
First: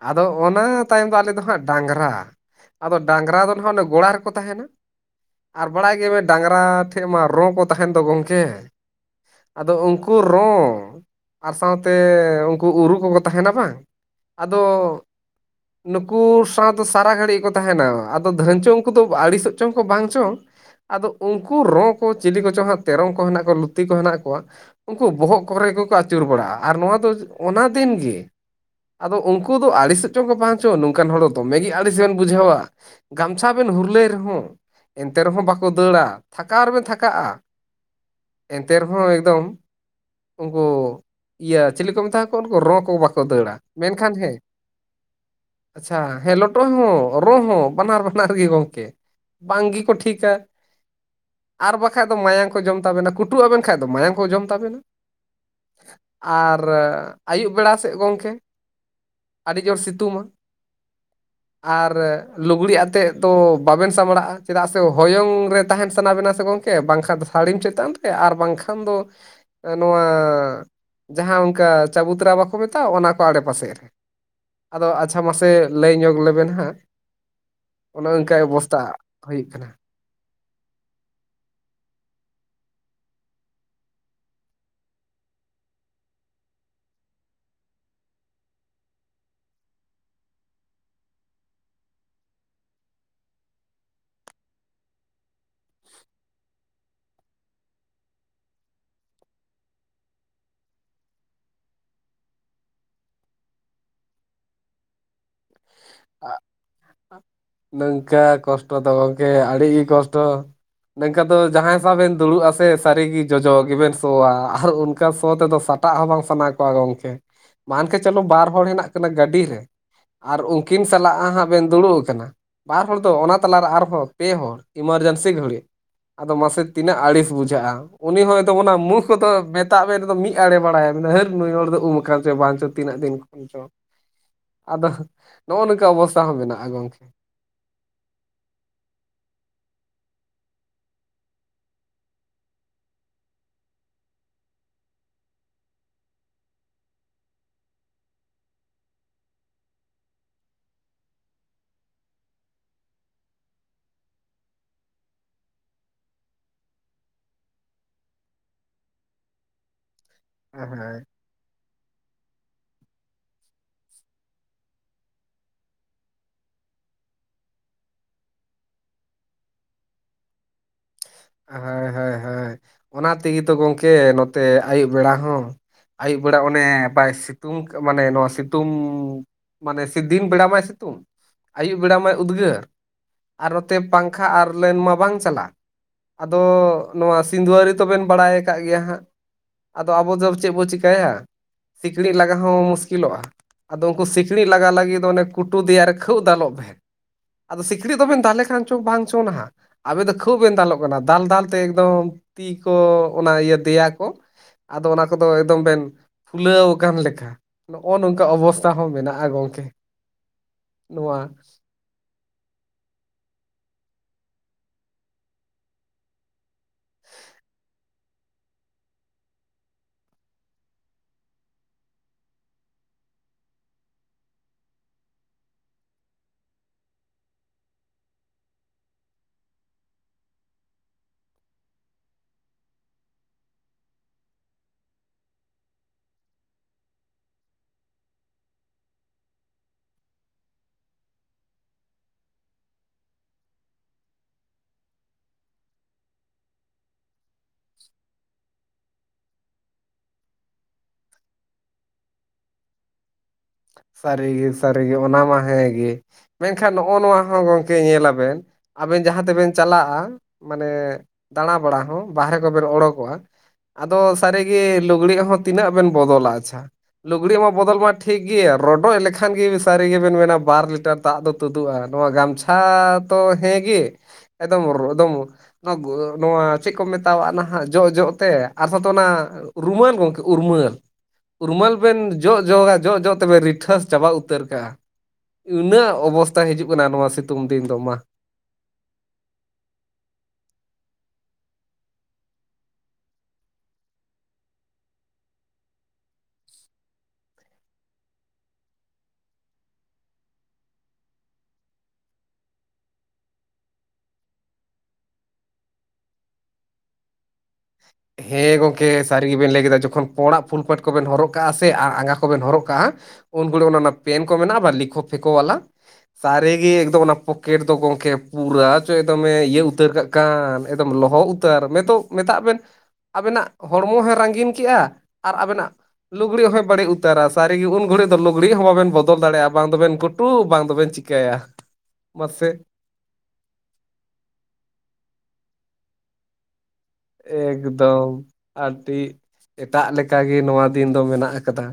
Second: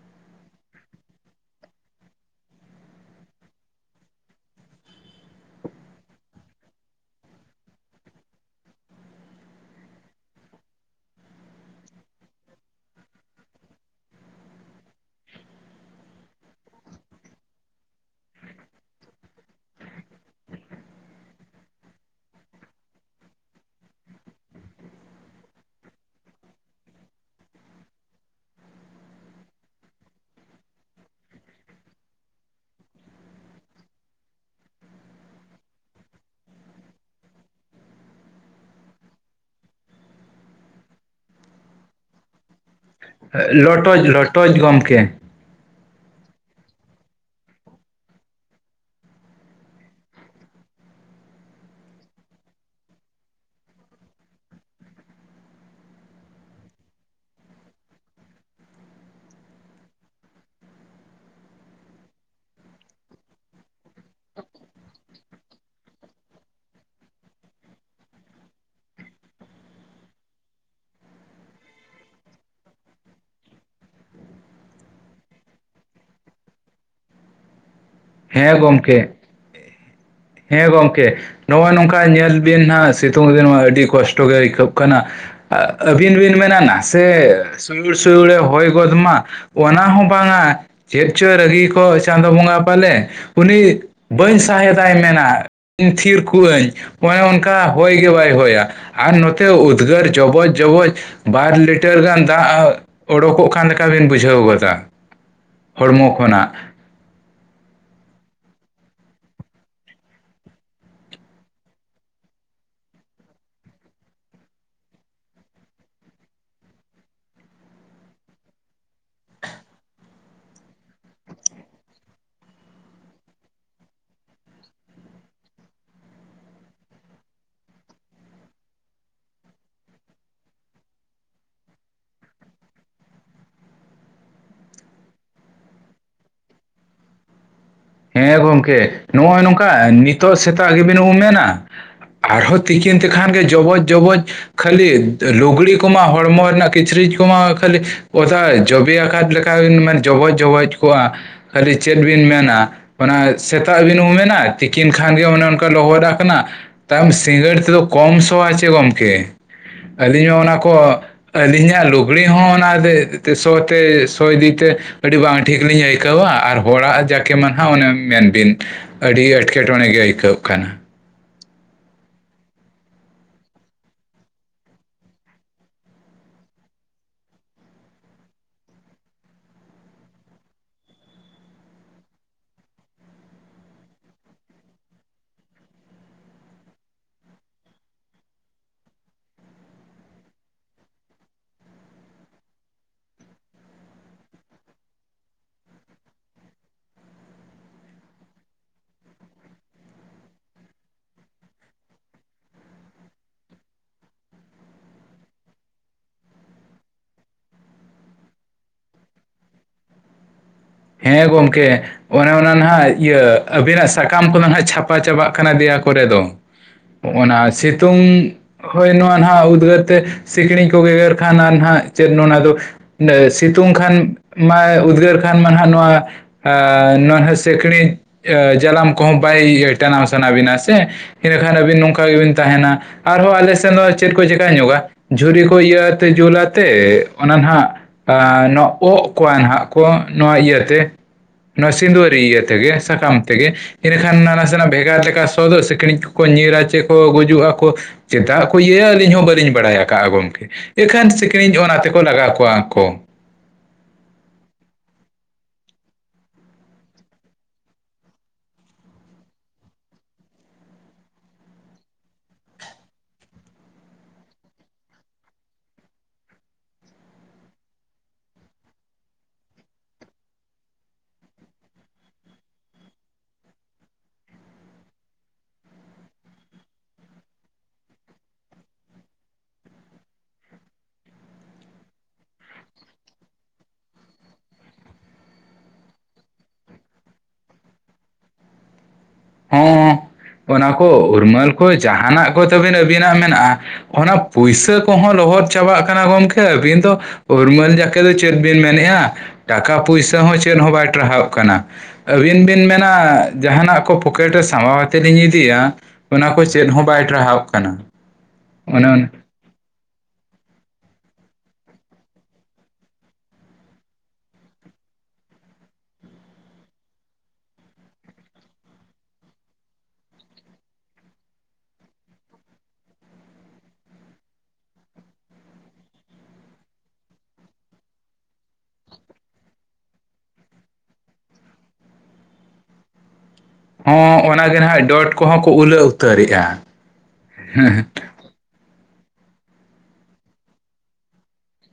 Speaker 1: ᱟᱫᱚ ᱚᱱᱟ ᱛᱟᱭᱚᱢ ᱫᱚ ᱟᱞᱮ ᱫᱚ ᱦᱟᱸᱜ ᱰᱟᱝᱨᱟ᱾ ᱟᱫᱚ ᱰᱟᱝᱨᱟ ᱫᱚ ᱱᱟᱦᱟᱜ ᱚᱱᱮ ᱜᱚᱲᱟ ᱨᱮᱠᱚ ᱛᱟᱦᱮᱱᱟ᱾ ᱟᱨ ᱵᱟᱲᱟᱭ ᱜᱮᱭᱟ ᱵᱮᱱ ᱰᱟᱝᱨᱟ ᱴᱷᱮᱡ ᱢᱟ ᱨᱚ ᱠᱚ ᱛᱟᱦᱮᱸᱱ ᱫᱚ ᱜᱚᱝᱠᱮ, ᱟᱫᱚ ᱩᱱᱠᱩ ᱨᱚ ᱟᱨ ᱥᱟᱶᱛᱮ ᱩᱱᱠᱩ ᱩᱨᱩ ᱠᱚᱠᱚ ᱛᱟᱦᱮᱸᱱᱟ ᱵᱟᱝ ᱟᱫᱚ ᱱᱩᱠᱩ ᱥᱟᱶ ᱫᱚ ᱥᱟᱨᱟ ᱜᱷᱟᱹᱲᱤᱡ ᱠᱚ ᱛᱟᱦᱮᱸᱱᱟ ᱟᱫᱚ ᱫᱷᱟᱹᱱᱪᱚ ᱩᱱᱠᱩ ᱫᱚ ᱟᱹᱲᱤᱥᱚᱜ ᱪᱚᱝ ᱠᱚ ᱵᱟᱝ ᱪᱚᱝ, ᱟᱫᱚ ᱩᱱᱠᱩ ᱨᱚ ᱠᱚ ᱪᱤᱞᱤ ᱠᱚᱪᱚᱝ ᱦᱟᱸᱜ ᱛᱮᱨᱚᱝ ᱠᱚ ᱦᱮᱱᱟᱜ ᱠ, ᱞᱩᱛᱤ ᱠᱚ ᱦᱮᱱᱟᱜ ᱠᱚᱣᱟ, ᱩᱱᱠᱩ ᱵᱚᱦᱚᱜ ᱠᱚᱨᱮ ᱜᱮᱠᱚ ᱟᱹᱪᱩᱨ ᱵᱟᱲᱟᱜᱼᱟ ᱟᱨ ᱱᱚᱣᱟ ᱫᱚ ᱚᱱᱟ ᱫᱤᱱ ᱜᱮ, ᱟᱫᱚ ᱩᱱᱠᱩ ᱫᱚ ᱟᱹᱲᱤᱥᱚᱜ ᱪᱚᱜ ᱠᱚ ᱵᱟᱝᱪᱚ ᱱᱚᱝᱠᱟᱱ ᱦᱚᱲ ᱫᱚ ᱫᱚᱢᱮ ᱜᱮ ᱟᱹᱲᱤᱥ ᱵᱮᱱ ᱵᱩᱡᱷᱟᱹᱣᱟ᱾ ᱜᱟᱢᱪᱷᱟ ᱵᱮᱱ ᱦᱩᱨᱞᱟᱹᱭ ᱨᱮᱦᱚᱸ ᱮᱱᱛᱮ ᱨᱮᱦᱚᱸ ᱵᱟᱠᱚ ᱫᱟᱹᱲᱟ, ᱛᱷᱟᱠᱟᱣ ᱨᱮᱵᱮᱱ ᱛᱷᱟᱠᱟᱜᱼᱟ᱾ ᱮᱱᱛᱮ ᱨᱮᱦᱚᱸ ᱮᱠᱫᱚᱢ ᱩᱱᱠᱩ ᱤᱭᱟᱹ ᱪᱤᱞᱤ ᱠᱚ ᱢᱮᱛᱟ ᱠᱚᱣᱟ ᱩᱱᱠᱩ ᱨᱚ ᱠᱚ ᱵᱟᱠᱚ ᱫᱟᱹᱲᱟ
Speaker 2: ᱞᱚᱴᱚᱡ
Speaker 1: ᱢᱮᱱᱠᱷᱟᱱ ᱦᱮᱸ
Speaker 2: ᱞᱚᱴᱚᱡ ᱜᱚᱢᱠᱮ
Speaker 1: ᱟᱪᱷᱟ ᱦᱮᱸ ᱞᱚᱴᱚᱡ ᱦᱚᱸ, ᱨᱚ ᱦᱚᱸ ᱵᱟᱱᱟᱨ ᱵᱟᱱᱟᱨ ᱜᱮ ᱜᱚᱝᱠᱮ᱾ ᱵᱟᱝ ᱜᱤ ᱠᱚ ᱴᱷᱤᱠᱟ᱾ ᱟᱨ ᱵᱟᱠᱷᱟᱡ ᱫᱚ ᱢᱟᱭᱟᱝ ᱠᱚ ᱡᱚᱢ ᱛᱟᱵᱮᱱᱟ, ᱠᱩᱴᱩ ᱟᱵᱮᱱ ᱠᱷᱟᱡ ᱫᱚ ᱢᱟᱭᱟᱢ ᱠᱚ ᱡᱚᱢ ᱛᱟᱵᱮᱱᱟ᱾ ᱟᱨ ᱟᱹᱭᱩᱵ ᱵᱮᱲᱟ ᱥᱮᱫ ᱜᱚᱝᱠᱮ ᱟᱹᱰᱤ ᱡᱳᱨ ᱥᱤᱛᱩᱢᱟ, ᱟᱨ ᱞᱩᱜᱽᱲᱤᱜ ᱟᱛᱮᱫ ᱫᱚ ᱵᱟᱵᱮᱱ ᱥᱟᱢᱲᱟᱜᱼᱟ᱾ ᱪᱮᱫᱟᱜ ᱥᱮ ᱦᱚᱭᱚᱝ ᱨᱮ ᱛᱟᱦᱮᱱ ᱥᱟᱱᱟ ᱵᱮᱱᱟ ᱥᱮ ᱜᱚᱝᱠᱮ ᱵᱟᱝᱠᱷᱟᱱ ᱫᱚ ᱥᱟᱹᱲᱤᱢ ᱪᱮᱛᱟᱱ ᱨᱮ ᱟᱨ ᱵᱟᱝᱠᱷᱟᱱ ᱫᱚ ᱱᱚᱣᱟ ᱡᱟᱦᱟᱸ ᱚᱱᱠᱟ ᱪᱟᱵᱩ ᱛᱟᱨᱟ ᱵᱟᱠᱚ ᱢᱮᱛᱟᱜᱼᱟ ᱚᱱᱟ ᱠᱚ ᱟᱲᱮ ᱯᱟᱥᱮ ᱨᱮ᱾ ᱟᱫᱚ ᱟᱪᱷᱟ ᱢᱟᱥᱮ ᱞᱟᱹᱭ ᱧᱚᱜᱽ ᱞᱮᱵᱮᱱ ᱦᱟᱸᱜ? ᱚᱱᱮ ᱚᱱᱠᱟ
Speaker 2: ᱦᱮᱸ
Speaker 1: ᱚᱵᱚᱥᱛᱟ
Speaker 2: ᱜᱚᱢᱠᱮ
Speaker 1: ᱦᱩᱭᱩᱜ ᱠᱟᱱᱟ᱾
Speaker 2: ᱦᱮᱸ ᱜᱚᱢᱠᱮ ᱱᱚᱜᱼᱚᱭ ᱱᱚᱝᱠᱟ ᱧᱮᱞ ᱵᱤᱱ ᱦᱟᱜ ᱥᱤᱛᱩᱝ ᱫᱤᱱᱢᱟ ᱟᱹᱰᱤ ᱠᱚᱥᱴᱚ ᱜᱮ ᱟᱹᱭᱠᱟᱹᱜ ᱠᱟᱱᱟ᱾ ᱟᱹᱵᱤᱱ ᱵᱤᱱ ᱢᱮᱱᱟ ᱱᱟᱥᱮ ᱥᱩᱭᱩᱲ ᱥᱩᱭᱩᱲᱮ ᱦᱚᱭ ᱜᱚᱫ ᱢᱟ ᱚᱱᱟ ᱦᱚᱸ ᱵᱟᱝᱟ ᱪᱮᱫ ᱪᱚᱭ ᱨᱟᱹᱜᱤ ᱟᱠᱚ ᱪᱟᱸᱫᱳ ᱵᱚᱸᱜᱟ? ᱯᱟᱞᱮ ᱩᱱᱤ ᱵᱟᱹᱧ ᱥᱟᱦᱮᱫᱟᱭ ᱢᱮᱱᱟ ᱛᱷᱤᱨ ᱠᱚᱣᱟᱹᱧ, ᱚᱱᱮ ᱚᱱᱠᱟ ᱦᱚᱭ ᱜᱮ ᱵᱟᱭ ᱦᱚᱳᱭᱟ ᱟᱨ ᱱᱚᱛᱮ ᱩᱫᱽᱜᱟᱹᱨ ᱡᱚᱵᱚᱡ ᱡᱚᱵᱚᱡ ᱵᱟᱨ ᱞᱤᱴᱟᱨ ᱜᱟᱱ ᱫᱟᱜ ᱚᱰᱳᱠᱚᱜ ᱠᱟᱱ ᱞᱮᱠᱟ ᱵᱤᱱ ᱵᱩᱡᱷᱟᱹᱣ ᱜᱚᱫᱟ᱾ ᱦᱚᱲᱢᱚ
Speaker 1: ᱟ
Speaker 2: ᱠᱷᱚᱱᱟᱜ
Speaker 1: ᱱᱚᱝᱠᱟ ᱠᱚᱥᱴᱚ ᱫᱚ ᱜᱚᱢᱠᱮ ᱟᱹᱰᱤᱜᱮ ᱠᱚᱥᱴᱚ᱾ ᱱᱤᱝᱠᱟ ᱫᱚ ᱡᱟᱦᱟᱸᱭ ᱥᱟᱶ ᱵᱮᱱ ᱫᱩᱲᱩᱵ ᱟᱥᱮ ᱥᱟᱹᱨᱤᱜᱮ ᱡᱚᱡᱚ ᱜᱮᱵᱮᱱ ᱥᱚᱣᱟ ᱟᱨ ᱚᱱᱠᱟ ᱥᱚ ᱛᱮᱫᱚ ᱥᱟ ᱦᱟᱴᱟᱜ ᱦᱚᱸ ᱵᱟᱝ ᱥᱟᱱᱟ ᱠᱚᱣᱟ ᱜᱚᱝᱠᱮ ᱢᱟᱱ ᱠᱷᱮᱡ ᱪᱚᱞᱚ ᱵᱟᱨ ᱦᱚᱲ ᱦᱮᱱᱟᱜ ᱠᱤᱱᱟ ᱜᱟᱹᱰᱤ ᱨᱮᱼᱼ ᱟᱨ ᱩᱱᱠᱤᱱ ᱥᱟᱞᱟᱜ ᱦᱟᱸᱜ ᱵᱮᱱ ᱫᱩᱲᱩᱵ ᱟᱠᱟᱱᱟ ᱵᱟᱨ ᱦᱚᱲ ᱫᱚ ᱚᱱᱟ ᱛᱟᱞᱟᱨᱮ ᱟᱨᱦᱚᱸ ᱯᱮ ᱦᱚᱲ ᱮᱢᱟᱨᱡᱮᱱᱥᱤ ᱜᱷᱟᱹᱲᱤᱡ ᱟᱫᱚ ᱢᱟᱥᱮ ᱛᱤᱱᱟᱹᱜ ᱟᱹᱲᱤᱥ ᱵᱩᱡᱷᱟᱹᱜᱼᱟ, ᱩᱱᱤ ᱦᱚᱭ ᱛᱚ ᱚᱱᱟ ᱢᱩ ᱠᱚᱫᱚ ᱢᱮᱛᱟᱜ ᱢᱮᱱ ᱢᱤᱫ ᱟᱲᱮ ᱵᱟᱲᱟᱭ ᱢᱮᱱ ᱦᱟᱹᱨ ᱱᱩᱭ ᱦᱚᱲ ᱫᱚ ᱩᱢ ᱟᱠᱟᱱ ᱪᱚ ᱵᱟᱝ ᱪᱚ ᱛᱤᱱᱟᱹᱜ ᱫᱤᱱ ᱪᱚᱝ ᱟᱫᱚ ᱱᱚᱜᱼᱚ ᱱᱚᱝᱠᱟ ᱚᱵᱚᱥᱛᱟ ᱦᱚᱸ ᱢᱮᱱᱟᱜᱼᱟ ᱜᱚᱝᱠᱮ᱾
Speaker 2: ᱦᱮᱸ ᱜᱚᱝᱠᱮ ᱱᱚᱜᱼᱚᱭ ᱱᱚᱝᱠᱟ ᱱᱤᱛᱚᱜ ᱥᱮᱛᱟᱜ ᱜᱮᱵᱤᱱ ᱩᱢ ᱢᱮᱱᱟ ᱟᱨᱦᱚᱸ ᱛᱤᱠᱤᱱ ᱛᱮᱠᱷᱟᱱ ᱜᱮ ᱡᱚᱵᱚᱡ ᱡᱚᱵᱚᱡ ᱠᱷᱟᱹᱞᱤ ᱞᱩᱜᱽᱲᱤ ᱠᱚᱢᱟ ᱦᱚᱲᱢᱚ ᱨᱮᱱᱟᱜ ᱠᱤᱪᱨᱤᱡ ᱠᱚᱢᱟ ᱠᱷᱟᱹᱞᱤ ᱚᱛᱷᱟ ᱡᱚᱵᱤ ᱟᱠᱟᱠᱟᱫ ᱞᱮᱠᱟ, ᱪ ᱵᱤᱱ ᱡᱚᱵᱚᱡ ᱡᱚᱵᱚᱡ ᱠᱚᱜᱼᱟ ᱠᱷᱞᱤ ᱪᱮᱫ ᱵᱤᱱ ᱢᱮᱱᱟ ᱚᱱᱟ ᱥᱮᱛᱟᱜ ᱵᱮᱱ ᱦᱚᱸ ᱢᱮᱱᱟ ᱛᱤᱠᱤᱱ ᱠᱷᱟᱱ ᱜᱮ ᱚᱱᱮ ᱚᱱᱠᱟ ᱞᱚᱦᱚᱫ ᱱᱟ ᱠᱟᱱᱟ ᱾ ᱛᱟᱭᱚᱢ ᱥᱤᱸᱜᱟᱹᱲ ᱛᱮᱫᱚ ᱠᱚᱢ ᱥᱚᱣᱟ ᱪᱮ ᱜᱚᱢᱠᱮ ᱟᱹᱞᱤᱧ ᱦᱚᱸ ᱚᱱᱟ ᱠᱚ
Speaker 1: ᱦᱳᱭ
Speaker 2: ᱟᱹᱞᱤᱧᱟᱜ ᱞᱩᱜᱽᱲᱤ ᱦᱚᱸ ᱚᱱᱟ ᱥᱚ ᱛᱮ ᱥᱚ ᱤᱫᱤᱛᱮ ᱟᱹᱰᱤ ᱵᱟᱝ ᱴᱷᱤᱠ ᱜᱮᱞᱤᱧ ᱟᱹᱭᱠᱟᱹᱣᱟ ᱟᱨ ᱦᱚᱲᱟᱜ ᱡᱟᱠᱮ ᱢᱟ ᱦᱟᱸᱜ ᱚᱱᱮ ᱢᱮᱱᱵᱤᱱ ᱟᱹᱰᱤ ᱮᱴᱠᱮᱴᱚᱬᱮ ᱜᱮ ᱟᱹᱭᱠᱟᱹᱜ ᱠᱟᱱᱟ ᱾
Speaker 1: ᱦᱳᱭ ᱦᱳᱭ ᱦᱳᱭ ᱾ ᱚᱱᱟ ᱛᱮᱜᱮ ᱛᱚ ᱜᱚᱢᱠᱮ ᱱᱚᱛᱮ ᱟᱹᱭᱩᱵ ᱵᱮᱲᱟ ᱦᱚᱸ ᱟᱹᱭᱩᱵ ᱵᱮᱲᱟ ᱚᱱᱮ ᱵᱟᱭ ᱥᱤᱛᱩᱝ ᱢᱟᱱᱮ ᱱᱚᱣᱟ ᱥᱤᱛᱩᱝ ᱢᱟᱱᱮ ᱥᱮ ᱫᱤᱱ ᱵᱮᱲ ᱢᱟᱭ ᱥᱤᱛᱩᱝ ᱟᱹᱭᱩᱵ ᱵᱮᱲ ᱢᱟᱭ ᱩᱫᱽᱜᱟᱹᱨ, ᱟᱨ ᱱᱚᱛᱮ ᱯᱟᱝᱠᱷᱟ ᱟᱨ ᱞᱟᱹᱭᱤᱱ ᱢᱟ ᱵᱟᱝ ᱪᱟᱞᱟᱜ ᱾ ᱟᱫᱚ ᱱᱚᱣᱟ ᱥᱤᱸᱫᱽᱣᱟᱹᱨᱤ ᱛᱚᱵᱮᱱ ᱵᱟᱲᱟᱭ ᱟᱠᱟᱫ ᱜᱮᱭᱟ ᱦᱟᱸᱜ ᱟᱫᱚ ᱟᱵᱚ ᱫᱚ ᱪᱮᱫ ᱵᱚ ᱪᱤᱠᱟᱹᱭᱟ ᱥᱤᱠᱬᱤᱡ ᱞᱟᱜᱟ ᱦᱚᱸ ᱢᱩᱥᱠᱤᱞᱚᱜᱼᱟ, ᱟᱫᱚ ᱩᱱᱠᱩ ᱥᱤᱠᱬᱤᱡ ᱞᱟᱜᱟ ᱞᱟᱹᱜᱤᱫ ᱫᱚ ᱚᱱᱮ ᱠᱩᱴᱩ ᱫᱮᱭᱟ ᱨᱮ ᱠᱷᱟᱹᱣᱜ ᱫᱟᱞᱚᱵ ᱟᱫᱚ ᱥᱤᱠᱲᱤᱡ ᱫᱚᱵᱮᱱ ᱫᱟᱞᱮ ᱠᱷᱟᱱ ᱪᱚᱝ ᱵᱟᱝ ᱪᱚᱝ ᱱᱟ ᱟᱵᱮᱱ ᱫᱚ ᱠᱷᱩᱵᱽ ᱵᱮᱱ ᱫᱟᱞᱚᱜ ᱠᱟᱱᱟ, ᱫᱟᱞ ᱫᱟᱞ ᱛᱮ ᱮᱠᱫᱚᱢ ᱛᱤ ᱠᱚ ᱚᱱᱟ ᱤᱭᱟᱹ ᱫᱮᱭᱟ ᱠᱚ ᱟᱫᱚ ᱚᱱᱟ ᱠᱚᱫᱚ ᱮᱠᱫᱚᱢ ᱵᱮᱱ ᱯᱷᱩᱞᱟᱹᱣ ᱟᱠᱟᱱ ᱞᱮᱠᱟ, ᱱᱚᱜᱼᱚ ᱱᱚᱝᱠᱟ ᱚᱵᱚᱥᱛᱷᱟ ᱦᱚᱸ ᱢᱮᱱᱟᱜᱼᱟ ᱜᱚᱝᱠᱮ, ᱱᱚᱣᱟ
Speaker 2: ᱦᱮᱸ ᱜᱚᱢᱠᱮ, ᱚᱱᱮ ᱚᱱᱟ ᱱᱟᱦᱟᱜ ᱤᱭᱟᱹ ᱟᱹᱵᱤᱱᱟᱜ ᱥᱟᱠᱟᱢ ᱠᱚᱫᱚ ᱦᱟᱸᱜ ᱪᱷᱟᱯᱟ ᱪᱟᱵᱟᱜ ᱠᱟᱱᱟ ᱫᱮᱭᱟ ᱠᱚᱨᱮ ᱫᱚ ᱾ ᱚᱱᱟ ᱥᱤᱛᱩᱝ, ᱦᱳᱭ ᱱᱚᱣᱟ ᱱᱟᱦᱟᱜ ᱩᱫᱽᱜᱟᱹᱨ ᱛᱮ ᱥᱤᱠᱲᱤᱡ ᱠᱚ ᱜᱮᱜᱮᱨ ᱠᱷᱟᱱ ᱟᱨ ᱱᱟᱦᱟᱜ ᱪᱮᱫ ᱱᱚᱣᱟ ᱫᱚ ᱥᱤᱛᱩᱝ ᱠᱷᱟᱱ ᱢᱟ ᱩᱫᱽᱜᱟᱹᱨ ᱠᱷᱟᱱ ᱢᱟ ᱱᱚᱣᱟ ᱱᱚᱣᱟ ᱦᱚᱸ ᱥᱤᱠᱲᱤᱡ ᱡᱟᱞᱟᱢ ᱠᱚᱦᱚᱸ ᱵᱟᱭ ᱴᱟᱱᱟᱣ ᱥᱟᱱᱟ ᱵᱤᱱᱟ ᱥᱮ ᱤᱱᱟᱹ ᱠᱷᱟᱱ ᱟᱹᱵᱤᱱ ᱱᱚᱝᱠᱟ ᱜᱮᱵᱤᱱ ᱛᱟᱦᱮᱱᱟ, ᱟᱨ ᱦᱚᱸ ᱟᱞᱮ ᱥᱮᱱ ᱫᱚ ᱪᱮᱫ ᱠᱚ ᱪᱤᱠᱟ ᱧᱚᱜᱟ ᱡᱷᱩᱨᱤ ᱠᱚ ᱤᱭᱟᱹ ᱟᱛᱮ ᱡᱩᱞᱟ ᱛᱮ ᱚᱱᱟ ᱦᱷᱱᱟᱜ ᱚᱜ ᱠᱚᱣᱟ ᱱᱟᱦᱟᱜ ᱠᱚ ᱱᱚᱣᱟ ᱤᱭᱟᱹ ᱛᱮ, ᱱᱚᱣᱟ ᱥᱤᱸᱫᱽᱣᱟᱹᱨᱤ ᱤᱭᱟᱹ ᱛᱮᱜᱮ ᱥᱟᱠᱟᱢ ᱛᱮᱜᱮ, ᱤᱱᱟᱹᱠᱷᱟᱱ ᱱᱟ ᱥᱮᱱᱟᱜ ᱵᱷᱮᱜᱟᱨ ᱞᱮᱠᱟ ᱥᱚ ᱫᱚ ᱥᱤᱠᱲᱤᱡ ᱠᱚᱠᱚ ᱧᱤᱨᱟ ᱪᱮ ᱠᱚ ᱜᱩᱡᱩᱜ ᱟᱠᱚ ᱪᱮᱫᱟᱜ ᱠᱚ ᱤᱭᱟᱹᱭᱟ ᱟᱹᱞᱤᱧ ᱦᱚᱸ ᱵᱟᱹᱞᱤᱧ ᱵᱟᱲᱟᱭ ᱟᱠᱟᱫᱼᱟ ᱜᱚᱢᱠᱮ ᱾ ᱮᱱᱠᱷᱟᱱ ᱥᱤᱸᱠᱷᱲᱤᱧ ᱚᱱᱟ ᱛᱮᱠᱚ ᱞᱟᱜᱟ ᱠᱚᱣᱟ ᱠᱚ,
Speaker 1: ᱥᱟᱹᱨᱤ ᱜᱮ ᱥᱟᱹᱨᱤ ᱜᱮ ᱚᱱᱟ ᱢᱟ ᱦᱮᱸ ᱜᱮ ᱢᱮᱱᱠᱷᱟᱱ ᱱᱚᱜᱼᱚ ᱱᱚᱣᱟ ᱦᱚᱸ ᱜᱚᱢᱠᱮ ᱧᱮᱞᱟᱵᱮᱱ, ᱟᱵᱮᱱ ᱡᱟᱦᱟᱸ ᱛᱮᱵᱮᱱ ᱪᱟᱞᱟᱜᱼᱟ ᱢᱟᱱᱮ ᱫᱟᱬᱟ ᱵᱟᱲᱟ ᱦᱚᱸ ᱵᱟᱦᱨᱮ ᱠᱚᱵᱮᱱ ᱚᱰᱳᱠᱚᱜᱼᱟ, ᱟᱫᱚ ᱥᱟᱹᱨᱤᱜᱮ ᱞᱩᱜᱽᱲᱤᱡ ᱦᱚᱸ ᱛᱤᱱᱟᱹᱜ ᱵᱮᱱ ᱵᱚᱫᱚᱞᱟ ᱟᱪᱪᱷᱟ, ᱞᱩᱜᱽᱲᱤ ᱢᱟ ᱵᱚᱫᱚᱞ ᱢᱟ ᱴᱷᱤᱠ ᱜᱮᱭᱟ ᱨᱚᱰᱚᱡ ᱞᱮᱠᱷᱟᱱ ᱜᱮ ᱥᱟᱹᱨᱤ ᱜᱮᱵᱮᱱ ᱢᱮᱱᱟ ᱵᱟᱨ ᱞᱤᱴᱟᱨ ᱫᱟᱜ ᱫᱚ ᱛᱩᱫᱩᱜᱼᱟ, ᱱᱚᱣᱟ ᱜᱟᱢᱪᱷᱟ ᱛᱚ ᱦᱮᱸ ᱜᱮ ᱮᱫᱚᱢ ᱨᱚᱦᱫᱚᱢ, ᱱᱚᱣᱟ ᱱᱚᱣᱟ ᱪᱮᱫ ᱠᱚ ᱢᱮᱛᱟᱣᱟᱜ ᱱᱟᱦᱟᱜ ᱡᱚᱜ ᱡᱚᱜ ᱛᱮ ᱟᱨ ᱛᱚ ᱚᱱᱟ, ᱩᱨᱢᱟᱞ ᱜᱚᱢᱠᱮ ᱩᱨᱢᱞ, ᱩᱨᱢᱟᱞ ᱵᱮᱱ ᱡᱚᱜ ᱡᱚᱜᱟ ᱡᱚᱜ ᱡᱚᱜ ᱛᱮᱵᱮᱱ ᱨᱤᱴ [unintelligible] ᱪᱟᱵᱟ ᱩᱛᱟᱹᱨ ᱠᱟᱜᱼᱟ, ᱩᱱᱟᱹᱜ ᱚᱵᱚᱥᱛᱷᱟ ᱦᱤᱡᱩᱜ ᱠᱟᱱᱟ ᱱᱚᱣᱟ ᱥᱤᱛᱩᱝ ᱫᱤᱱ ᱫᱚ ᱢᱟ ᱾
Speaker 2: ᱦᱚᱸ ᱚᱱᱟ ᱠᱚ ᱩᱨᱢᱟᱹᱞ ᱠᱚ ᱡᱟᱦᱟᱸᱱᱟᱜ ᱠᱚ ᱛᱟᱹᱵᱤᱱ ᱟᱹᱵᱤᱱᱟᱜ ᱢᱮᱱᱟᱜᱼᱟ, ᱚᱱᱟ ᱯᱩᱭᱥᱟᱹ ᱠᱚᱦᱚᱸ ᱞᱚᱦᱚᱫ ᱪᱟᱵᱟᱜ ᱠᱟᱱᱟ ᱜᱚᱢᱠᱮ, ᱟᱹᱵᱤᱱ ᱫᱚ ᱩᱨᱢᱟᱹᱞ ᱡᱟᱠᱮ ᱫᱚ ᱪᱮᱫ ᱵᱤᱱ ᱢᱮᱱᱮᱜᱼᱟ ᱴᱟᱠᱟ ᱯᱩᱭᱥᱟᱹ ᱦᱚᱸ ᱪᱮᱫ ᱦᱚᱸ ᱵᱟᱭ ᱴᱟᱨᱟᱦᱯ ᱠᱟᱱᱟ, ᱟᱹᱵᱤᱱ ᱵᱤᱱ ᱢᱮᱱᱟ ᱡᱟᱦᱟᱸᱱᱟᱜ ᱠᱚ ᱯᱚᱠᱮᱴ ᱨᱮ ᱥᱟᱢᱵᱟᱣᱛᱮᱫ ᱞᱤᱧ ᱤᱫᱤᱭᱟ, ᱚᱱᱟ ᱠᱚ ᱪᱮᱫ ᱦᱚᱸ ᱵᱟᱭ ᱴᱟᱨᱦᱟᱜ
Speaker 1: ᱦᱮᱸ ᱜᱚᱝᱠᱮ ᱥᱟᱨᱤ ᱜᱮ ᱵᱮᱱ ᱞᱟᱹᱭ ᱠᱮᱫᱟ ᱡᱚᱠᱷᱚᱱ ᱯᱚᱸᱲᱟᱜ ᱯᱷᱩᱞ ᱯᱮᱱᱴ ᱠᱚᱵᱮᱱ ᱦᱚᱨᱚᱜ ᱠᱟᱜᱼᱟ ᱥᱮ ᱟᱨ ᱟᱸᱜᱟ ᱠᱚᱵᱮᱱ ᱦᱚᱨᱚᱜ ᱠᱟᱜᱼᱟ, ᱩᱱ ᱜᱷᱟᱲᱤ ᱚᱱᱟ ᱯᱮᱱ ᱠᱚ ᱢᱮᱱᱟᱜᱼᱟ, ᱵᱟ ᱞᱮᱠᱷᱳ ᱯᱷᱮᱠᱳᱣᱟᱞᱟ ᱥᱟᱨᱤ ᱜᱮ ᱮᱠᱫᱚᱢ ᱚᱱᱟ ᱯᱚᱠᱮᱴ ᱫᱚ ᱜᱚᱢᱠᱮ ᱯᱩᱨᱟᱹ ᱪᱚ ᱮᱠᱫᱚᱢᱮ ᱤᱭᱟᱹ ᱩᱛᱟᱹᱨ ᱠᱟᱜ ᱠᱟᱱ ᱮᱠᱫᱚᱢ ᱞᱚᱦᱚᱫ ᱩᱛᱟᱹᱨ ᱱᱤᱛᱚᱜ ᱢᱮᱛᱟᱜ ᱵᱮᱱ ᱟᱵᱮᱱᱟᱜ ᱦᱚᱲᱢᱚ ᱦᱚᱸ ᱨᱟᱜᱤᱱ ᱠᱮᱜᱼᱟ ᱟᱨ ᱟᱵᱮᱱᱟᱜ ᱞᱩᱜᱽᱲᱤᱡ ᱦᱚᱸᱭ ᱵᱟᱹᱲᱤᱡ ᱩᱛᱟᱹᱨᱟ ᱥᱟᱹᱨᱤ ᱜᱮ, ᱩᱱ ᱜᱷᱚᱲᱤᱡ ᱫᱚ ᱞᱩᱜᱽᱲᱤᱡ ᱦᱚᱸ ᱵᱟᱵᱮᱱ ᱵᱚᱫᱚᱞ ᱫᱟᱲᱮᱭᱟᱜᱼᱟ, ᱵᱟᱝ ᱫᱚᱵᱮᱱ ᱠᱩᱴᱩᱝ ᱵᱟᱝ ᱫᱚᱵᱮᱱ ᱪᱤᱠᱟᱹ ᱠᱮᱭᱟ ᱢᱟᱥᱮ᱾
Speaker 2: ᱦᱚᱸ ᱚᱱᱟ ᱡᱟᱦᱟ ᱰᱚᱴ ᱠᱚᱦᱚᱸ ᱠᱚ ᱩᱞᱟᱹ ᱩᱛᱟᱹᱨᱮᱜ-ᱟ᱾
Speaker 1: ᱮᱠᱫᱚᱢ ᱟᱹᱰᱤ ᱮᱴᱟᱜ ᱞᱮᱠᱟᱜᱮ ᱱᱚᱣᱟ ᱫᱤᱱ ᱫᱚ ᱢᱮᱱᱟᱜ ᱟᱠᱟᱫᱟ᱾